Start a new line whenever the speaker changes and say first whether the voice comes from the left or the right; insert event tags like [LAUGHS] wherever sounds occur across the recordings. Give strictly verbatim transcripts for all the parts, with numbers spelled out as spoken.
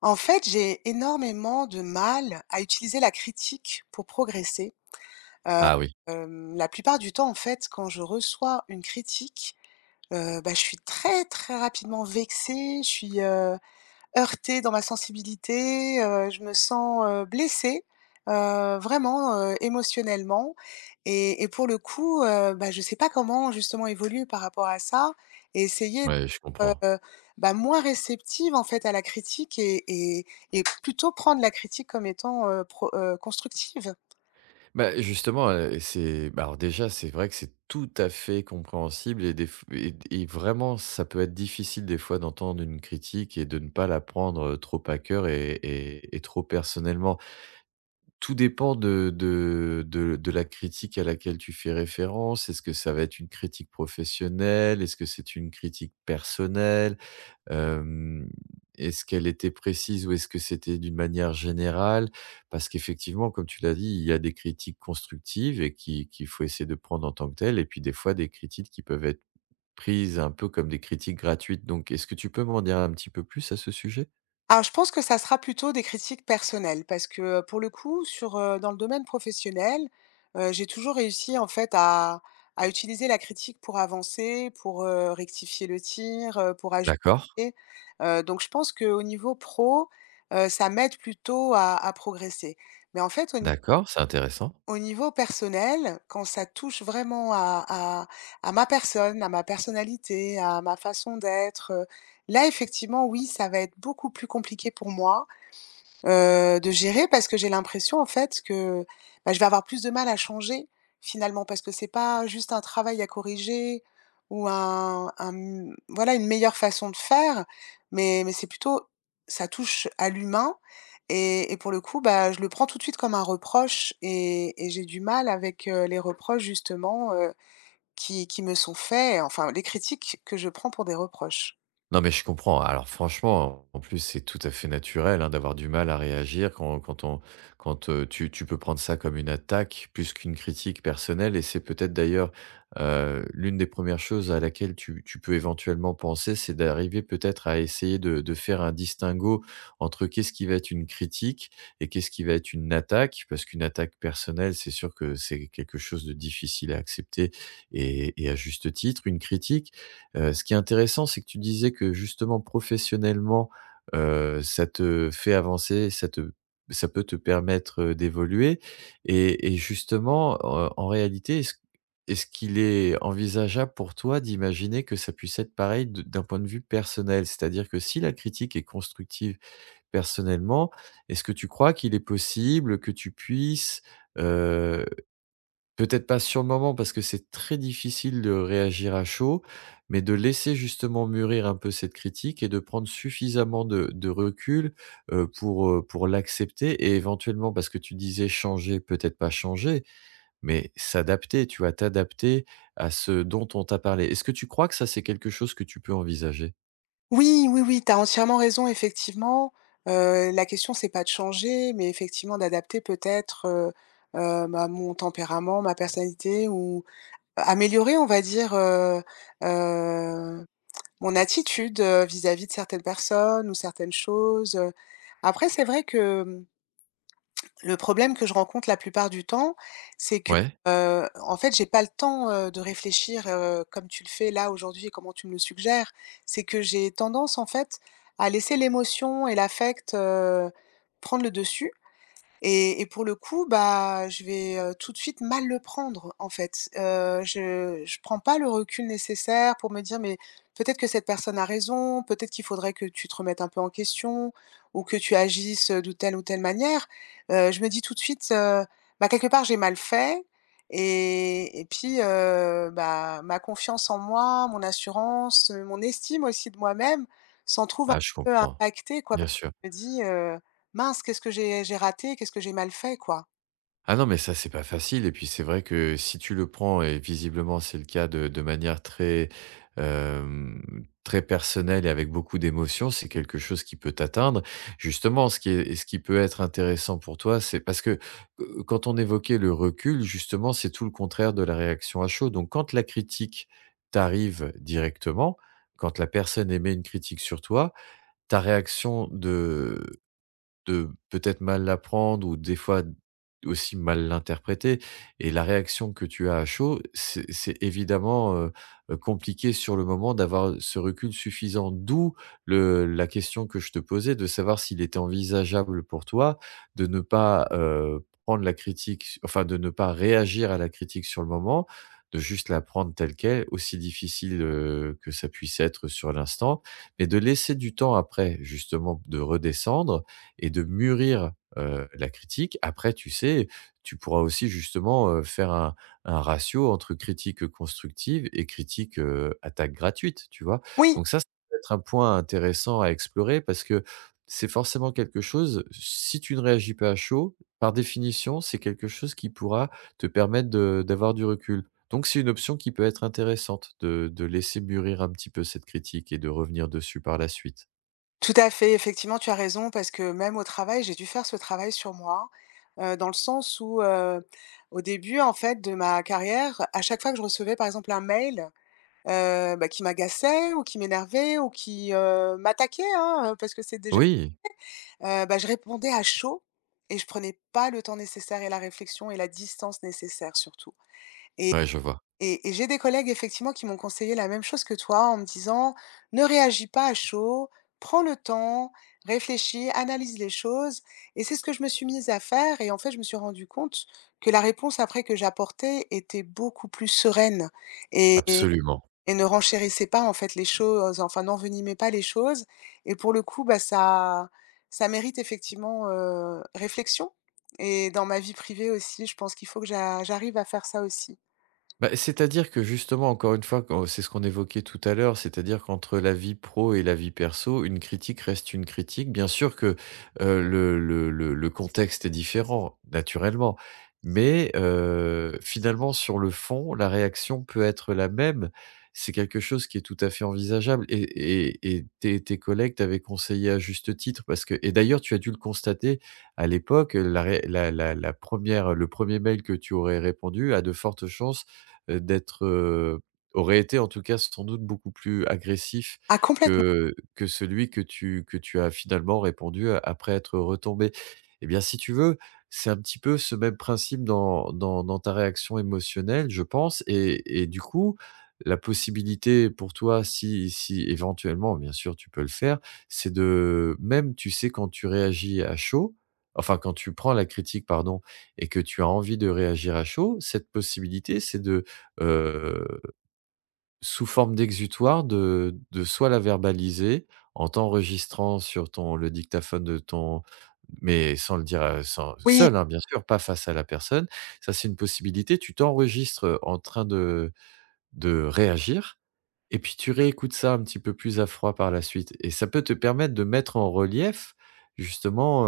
left: En fait, j'ai énormément de mal à utiliser la critique pour progresser. Heu,
right: Ah oui,
left: hem, la plupart du temps, en fait, quand je reçois une critique, heu, bah, je suis très, très rapidement vexée, je suis, heu heurtée dans ma sensibilité, heu, je me sens, heu, blessée, heu, vraiment, heu, émotionnellement, et et pour le coup, heu, bah, je sais pas comment justement évoluer par rapport à ça et essayer d'être,
right: ouais, je comprends.
left: heu, bah, moins réceptive en fait à la critique, et et et plutôt prendre la critique comme étant, heu, pro heu, constructive.
right: Bah, justement, heu, c'est bah, alors déjà, c'est vrai que c'est tout à fait compréhensible et des f et et vraiment, ça peut être difficile des fois d'entendre une critique et de ne pas la prendre trop à cœur et et et trop personnellement. Tout dépend de de de de la critique à laquelle tu fais référence. Est-ce que ça va être une critique professionnelle? Est-ce que c'est une critique personnelle? Hem, Est-ce qu'elle était précise ou est-ce que c'était d'une manière générale? Parce qu'effectivement, comme tu l'as dit, il y a des critiques constructives et qui qu'il faut essayer de prendre en tant que telles, et puis des fois des critiques qui peuvent être prises un peu comme des critiques gratuites. Donc est-ce que tu peux m'en dire un petit peu plus à ce sujet?
left: Alors, je pense que ça sera plutôt des critiques personnelles parce que, heu, pour le coup, sur, heu, dans le domaine professionnel, heu, j'ai toujours réussi en fait à à utiliser la critique pour avancer, pour, heu, rectifier le tir, heu, pour
right: D'accord,
left: ajuster. Heu, donc je pense qu'au niveau pro, heu, ça m'aide plutôt à à progresser. Mais en fait, au ni
right: d'accord, c'est intéressant.
left: au niveau personnel, quand ça touche vraiment à à à ma personne, à ma personnalité, à ma façon d'être, heu, là effectivement, oui, ça va être beaucoup plus compliqué pour moi, Heu, de gérer parce que j'ai l'impression en fait que, bah, je vais avoir plus de mal à changer finalement parce que c'est pas juste un travail à corriger ou un un voilà une meilleure façon de faire, mais mais c'est plutôt ça touche à l'humain et et pour le coup, bah, je le prends tout de suite comme un reproche et et j'ai du mal avec, heu, les reproches justement, heu, qui qui me sont faits, enfin les critiques que je prends pour des reproches.
right: Non, mais je comprends. Alors franchement, en plus, c'est tout à fait naturel, hein, d'avoir du mal à réagir quand quand on quand, heu, tu tu peux prendre ça comme une attaque plus qu'une critique personnelle, et c'est peut-être d'ailleurs, heu, l'une des premières choses à laquelle tu tu peux éventuellement penser: c'est d'arriver peut-être à essayer de de faire un distinguo entre qu'est-ce qui va être une critique et qu'est-ce qui va être une attaque. Parce qu'une attaque personnelle, c'est sûr que c'est quelque chose de difficile à accepter, et et à juste titre. Une critique, Heu, ce qui est intéressant, c'est que tu disais que justement professionnellement, heu, ça te fait avancer, ça te ça peut te permettre, heu, d'évoluer. Et et justement, heu, en réalité, est-ce est-ce qu'il est envisageable pour toi d'imaginer que ça puisse être pareil de d'un point de vue personnel? C'est-à-dire que si la critique est constructive personnellement, est-ce que tu crois qu'il est possible que tu puisses, peut-être pas sur le moment parce que c'est très difficile de réagir à chaud, mais de laisser justement mûrir un peu cette critique et de prendre suffisamment de de recul, heu, pour, heu, pour l'accepter, et éventuellement, parce que tu disais changer, peut-être pas changer, mais s'adapter, tu vas t'adapter à ce dont on t'a parlé. Est-ce que tu crois que ça, c'est quelque chose que tu peux envisager?
left: Oui, oui, oui, tu as entièrement raison, effectivement. Heu, la question, c'est pas de changer, mais effectivement d'adapter peut-être, heu heu, bah, mon tempérament, ma personnalité, ou améliorer, on va dire, heu heu, mon attitude, heu, vis-à-vis de certaines personnes ou certaines choses. Après, c'est vrai que, mmh le problème que je rencontre la plupart du temps, c'est que,
right: Ouais?
left: heu, en fait, j'ai pas le temps, heu, de réfléchir, heu, comme tu le fais là aujourd'hui et comment tu me le suggères. C'est que j'ai tendance, en fait, à laisser l'émotion et l'affect, heu, prendre le dessus et et pour le coup, bah, je vais, heu, tout de suite mal le prendre, en fait. Heu, je je prends pas le recul nécessaire pour me dire: «Mais peut-être que cette personne a raison, peut-être qu'il faudrait que tu te remettes un peu en question ou que tu agisses, heu, de telle ou telle manière». Heu, je me dis tout de suite, heu: «Bah, quelque part, j'ai mal fait», et et puis, heu, bah, ma confiance en moi, mon assurance, heu, mon estime aussi de moi-même s'en trouve un
right: Ah je
left: peu
right: comprends.
left: impactée, quoi,
right: Bien
left: parce que
right: sûr.
left: je me dis, mince, qu'est-ce que j'ai j'ai raté? Qu'est-ce que j'ai mal fait, quoi?
right: Ah non, mais ça, c'est pas facile, et puis c'est vrai que si tu le prends, et visiblement c'est le cas, de de manière très, hem, très personnelle et avec beaucoup d'émotion, c'est quelque chose qui peut t'atteindre. Justement, ce qui est ce qui peut être intéressant pour toi, c'est parce que, heu, quand on évoquait le recul, justement, c'est tout le contraire de la réaction à chaud. Donc quand la critique t'arrive directement, quand la personne émet une critique sur toi, ta réaction de de peut-être mal l'apprendre ou des fois aussi mal l'interpréter, et la réaction que tu as à chaud, c'est c'est évidemment, heu heu, compliqué sur le moment d'avoir ce recul suffisant. D'où le la question que je te posais, de savoir s'il était envisageable pour toi de ne pas, heu, prendre la critique, enfin de ne pas réagir à la critique sur le moment, de juste la prendre telle quelle, aussi difficile, heu, que ça puisse être sur l'instant, mais de laisser du temps après, justement, de redescendre et de mûrir, heu, la critique. Après, tu sais, tu pourras aussi justement, heu, faire un un ratio entre critique, heu, constructive et critique, heu, attaque gratuite, tu vois?
left: Oui,
right: Donc ça, ça peut être un point intéressant à explorer, parce que c'est forcément quelque chose: si tu ne réagis pas à chaud, par définition, c'est quelque chose qui pourra te permettre de d'avoir du recul. Donc c'est une option qui peut être intéressante, de de laisser mûrir un petit peu cette critique et de revenir dessus par la suite.
left: tout à fait, effectivement, tu as raison parce que même au travail, j'ai dû faire ce travail sur moi, heu, dans le sens où, heu, au début, en fait, de ma carrière, à chaque fois que je recevais, par exemple, un mail, heu, bah, qui m'agaçait ou qui m'énervait ou qui, heu, m'attaquait, hein, heu, parce que c'est déjà
right: Oui,
left: heu, bah, je répondais à chaud et je prenais pas le temps nécessaire et la réflexion et la distance nécessaire surtout.
right: ouais, je vois,
left: Et et j'ai des collègues effectivement qui m'ont conseillé la même chose que toi en me disant: «Ne réagis pas à chaud, prends le temps, réfléchis, analyse les choses», et c'est ce que je me suis mise à faire, et en fait, je me suis rendue compte que la réponse après que j'apportais était beaucoup plus sereine et
right: absolument.
left: et ne renchérissait pas en fait les choses, enfin n'envenimait pas les choses, et pour le coup, bah, ça ça mérite effectivement, heu, réflexion, et dans ma vie privée aussi, je pense qu'il faut que j'a j'arrive à faire ça aussi.
right: Bah, c'est-à-dire que justement, encore une fois, quand c'est ce qu'on évoquait tout à l'heure, c'est-à-dire qu'entre la vie pro et la vie perso, une critique reste une critique. Bien sûr que euh, le, le, le, le contexte est différent, naturellement, mais euh, finalement, sur le fond, la réaction peut être la même. C'est quelque chose qui est tout à fait envisageable. Et, et, et tes, tes collègues t'avaient conseillé à juste titre, parce que, et d'ailleurs, tu as dû le constater à l'époque, la, ré- la, la, la première, le premier mail que tu aurais répondu a de fortes chances heu, d'être, heu, aurait été en tout cas sans doute beaucoup plus agressif
left: Ah complètement.
right: que que celui que tu que tu as finalement répondu a après être retombé. Eh bien, si tu veux, c'est un petit peu ce même principe dans dans dans ta réaction émotionnelle, je pense, et et du coup, la possibilité pour toi, si si éventuellement, bien sûr, tu peux le faire, c'est, de même, tu sais, quand tu réagis à chaud, enfin, quand tu prends la critique, pardon, et que tu as envie de réagir à chaud, cette possibilité, c'est de Heu, sous forme d'exutoire, de de soit la verbaliser en t'enregistrant sur ton le dictaphone de ton, mais sans le dire, heu, sans,
left: Oui,
right: seul, hein, bien sûr, pas face à la personne. Ça, c'est une possibilité. Tu t'enregistres, heu, en train de de réagir, et puis tu réécoutes ça un petit peu plus à froid par la suite, et ça peut te permettre de mettre en relief, justement,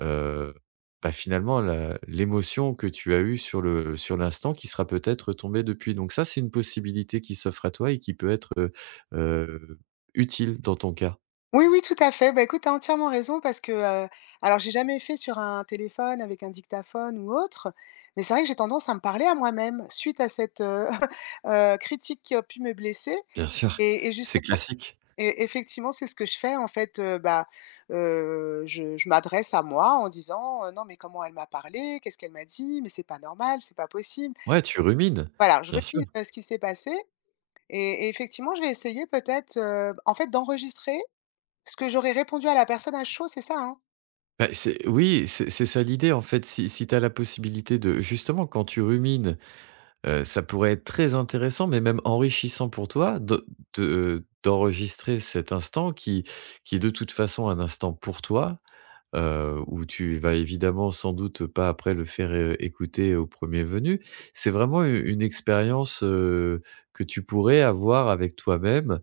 right: heu, bah, finalement la l'émotion que tu as eue sur le, sur l'instant, qui sera peut-être tombée depuis. Donc ça, c'est une possibilité qui s'offre à toi et qui peut être, heu heu, utile dans ton cas.
left: oui, oui, tout à fait. Bah, écoute, tu as entièrement raison parce que, heu, alors j'ai jamais fait sur un téléphone avec un dictaphone ou autre, mais c'est vrai que j'ai tendance à me parler à moi-même suite à cette, heu heu, [LAUGHS] critique qui a pu me blesser,
right: Bien sûr,
left: et et juste.
right: c'est classique.
left: Et effectivement, c'est ce que je fais en fait, heu, bah, heu, je je m'adresse à moi en disant: «Heu, non mais comment elle m'a parlé? Qu'est-ce qu'elle m'a dit? Mais c'est pas normal, c'est pas possible».
right: Ouais, tu rumines,
left: Voilà, je
right: bien sûr.
left: rumine, heu, ce qui s'est passé, et et effectivement, je vais essayer peut-être, heu, en fait, d'enregistrer ce que j'aurais répondu à la personne à chaud, c'est ça, hein?
right: Bah, c'est oui, c'est c'est ça l'idée, en fait. Si si tu as la possibilité de, justement, quand tu rumines, heu, ça pourrait être très intéressant, mais même enrichissant pour toi de de d'enregistrer cet instant, qui qui est de toute façon un instant pour toi, heu, où tu vas évidemment sans doute pas après le faire, heu, écouter au premier venu. C'est vraiment u une expérience, heu, que tu pourrais avoir avec toi-même,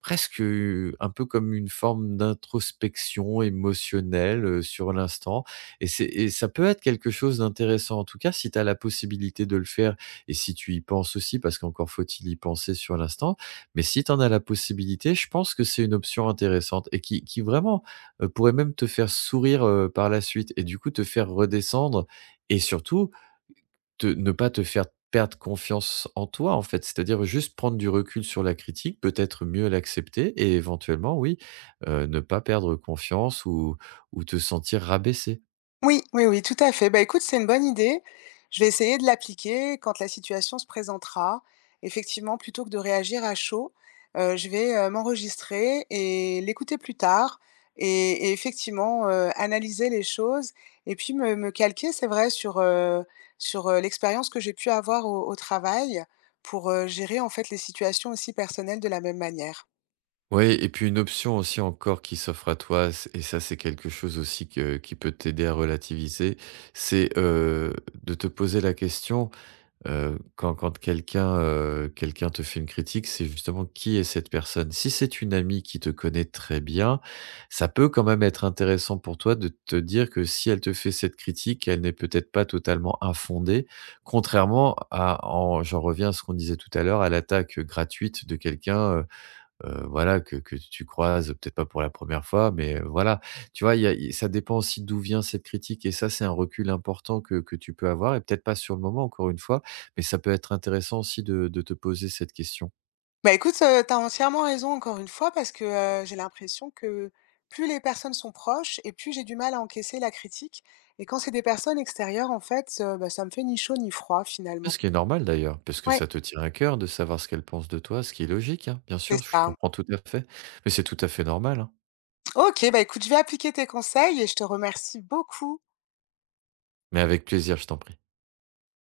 right: presque, heu, un peu comme une forme d'introspection émotionnelle, heu, sur l'instant. Et c'est, et ça peut être quelque chose d'intéressant, en tout cas, si tu as la possibilité de le faire et si tu y penses aussi, parce qu'encore faut-il y penser sur l'instant. Mais si tu en as la possibilité, je pense que c'est une option intéressante et qui qui vraiment, heu, pourrait même te faire sourire, heu, par la suite, et du coup te faire redescendre et surtout te ne pas te faire perdre confiance en toi, en fait. C'est-à-dire juste prendre du recul sur la critique, peut-être mieux l'accepter et éventuellement, oui, heu, ne pas perdre confiance ou ou te sentir rabaissé.
left: Oui, oui, oui, tout à fait. Bah, écoute, c'est une bonne idée. Je vais essayer de l'appliquer quand la situation se présentera. Effectivement, plutôt que de réagir à chaud, heu, je vais, heu, m'enregistrer et l'écouter plus tard, et et effectivement, heu, analyser les choses, et puis me me calquer, c'est vrai, sur, heu, sur, heu, l'expérience que j'ai pu avoir au au travail pour, heu, gérer, en fait, les situations aussi personnelles de la même manière.
right: Ouais, et puis une option aussi encore qui s'offre à toi, c et ça c'est quelque chose aussi que qui peut t'aider à relativiser, c'est, heu, de te poser la question: Heu, quand quand quelqu'un, heu, quelqu'un te fait une critique, c'est justement qui est cette personne? Si c'est une amie qui te connaît très bien, ça peut quand même être intéressant pour toi de te dire que si elle te fait cette critique, elle n'est peut-être pas totalement infondée. Contrairement à en j'en reviens à ce qu'on disait tout à l'heure, à l'attaque gratuite de quelqu'un, euh, heu, voilà, que que tu croises, peut-être pas pour la première fois, mais euh, voilà. Tu vois, il y a i ça dépend aussi d'où vient cette critique, et ça, c'est un recul important que que tu peux avoir, et peut-être pas sur le moment, encore une fois, mais ça peut être intéressant aussi de de te poser cette question.
left: Bah, écoute, heu, tu entièrement raison encore une fois parce que, heu, j'ai l'impression que plus les personnes sont proches et plus j'ai du mal à encaisser la critique, et quand c'est des personnes extérieures en fait, heu, bah, ça me fait ni chaud ni froid finalement.
right: Ce qui est normal d'ailleurs, parce que
left: Ouais,
right: ça te tient à cœur de savoir ce qu'elle pense de toi, ce qui est logique, hein, bien
left: c'est
right: sûr, je
left: ça.
right: comprends tout à fait, mais c'est tout à fait normal, hein.
left: OK, bah, écoute, je vais appliquer tes conseils et je te remercie beaucoup.
right: Mais avec plaisir, je t'en prie.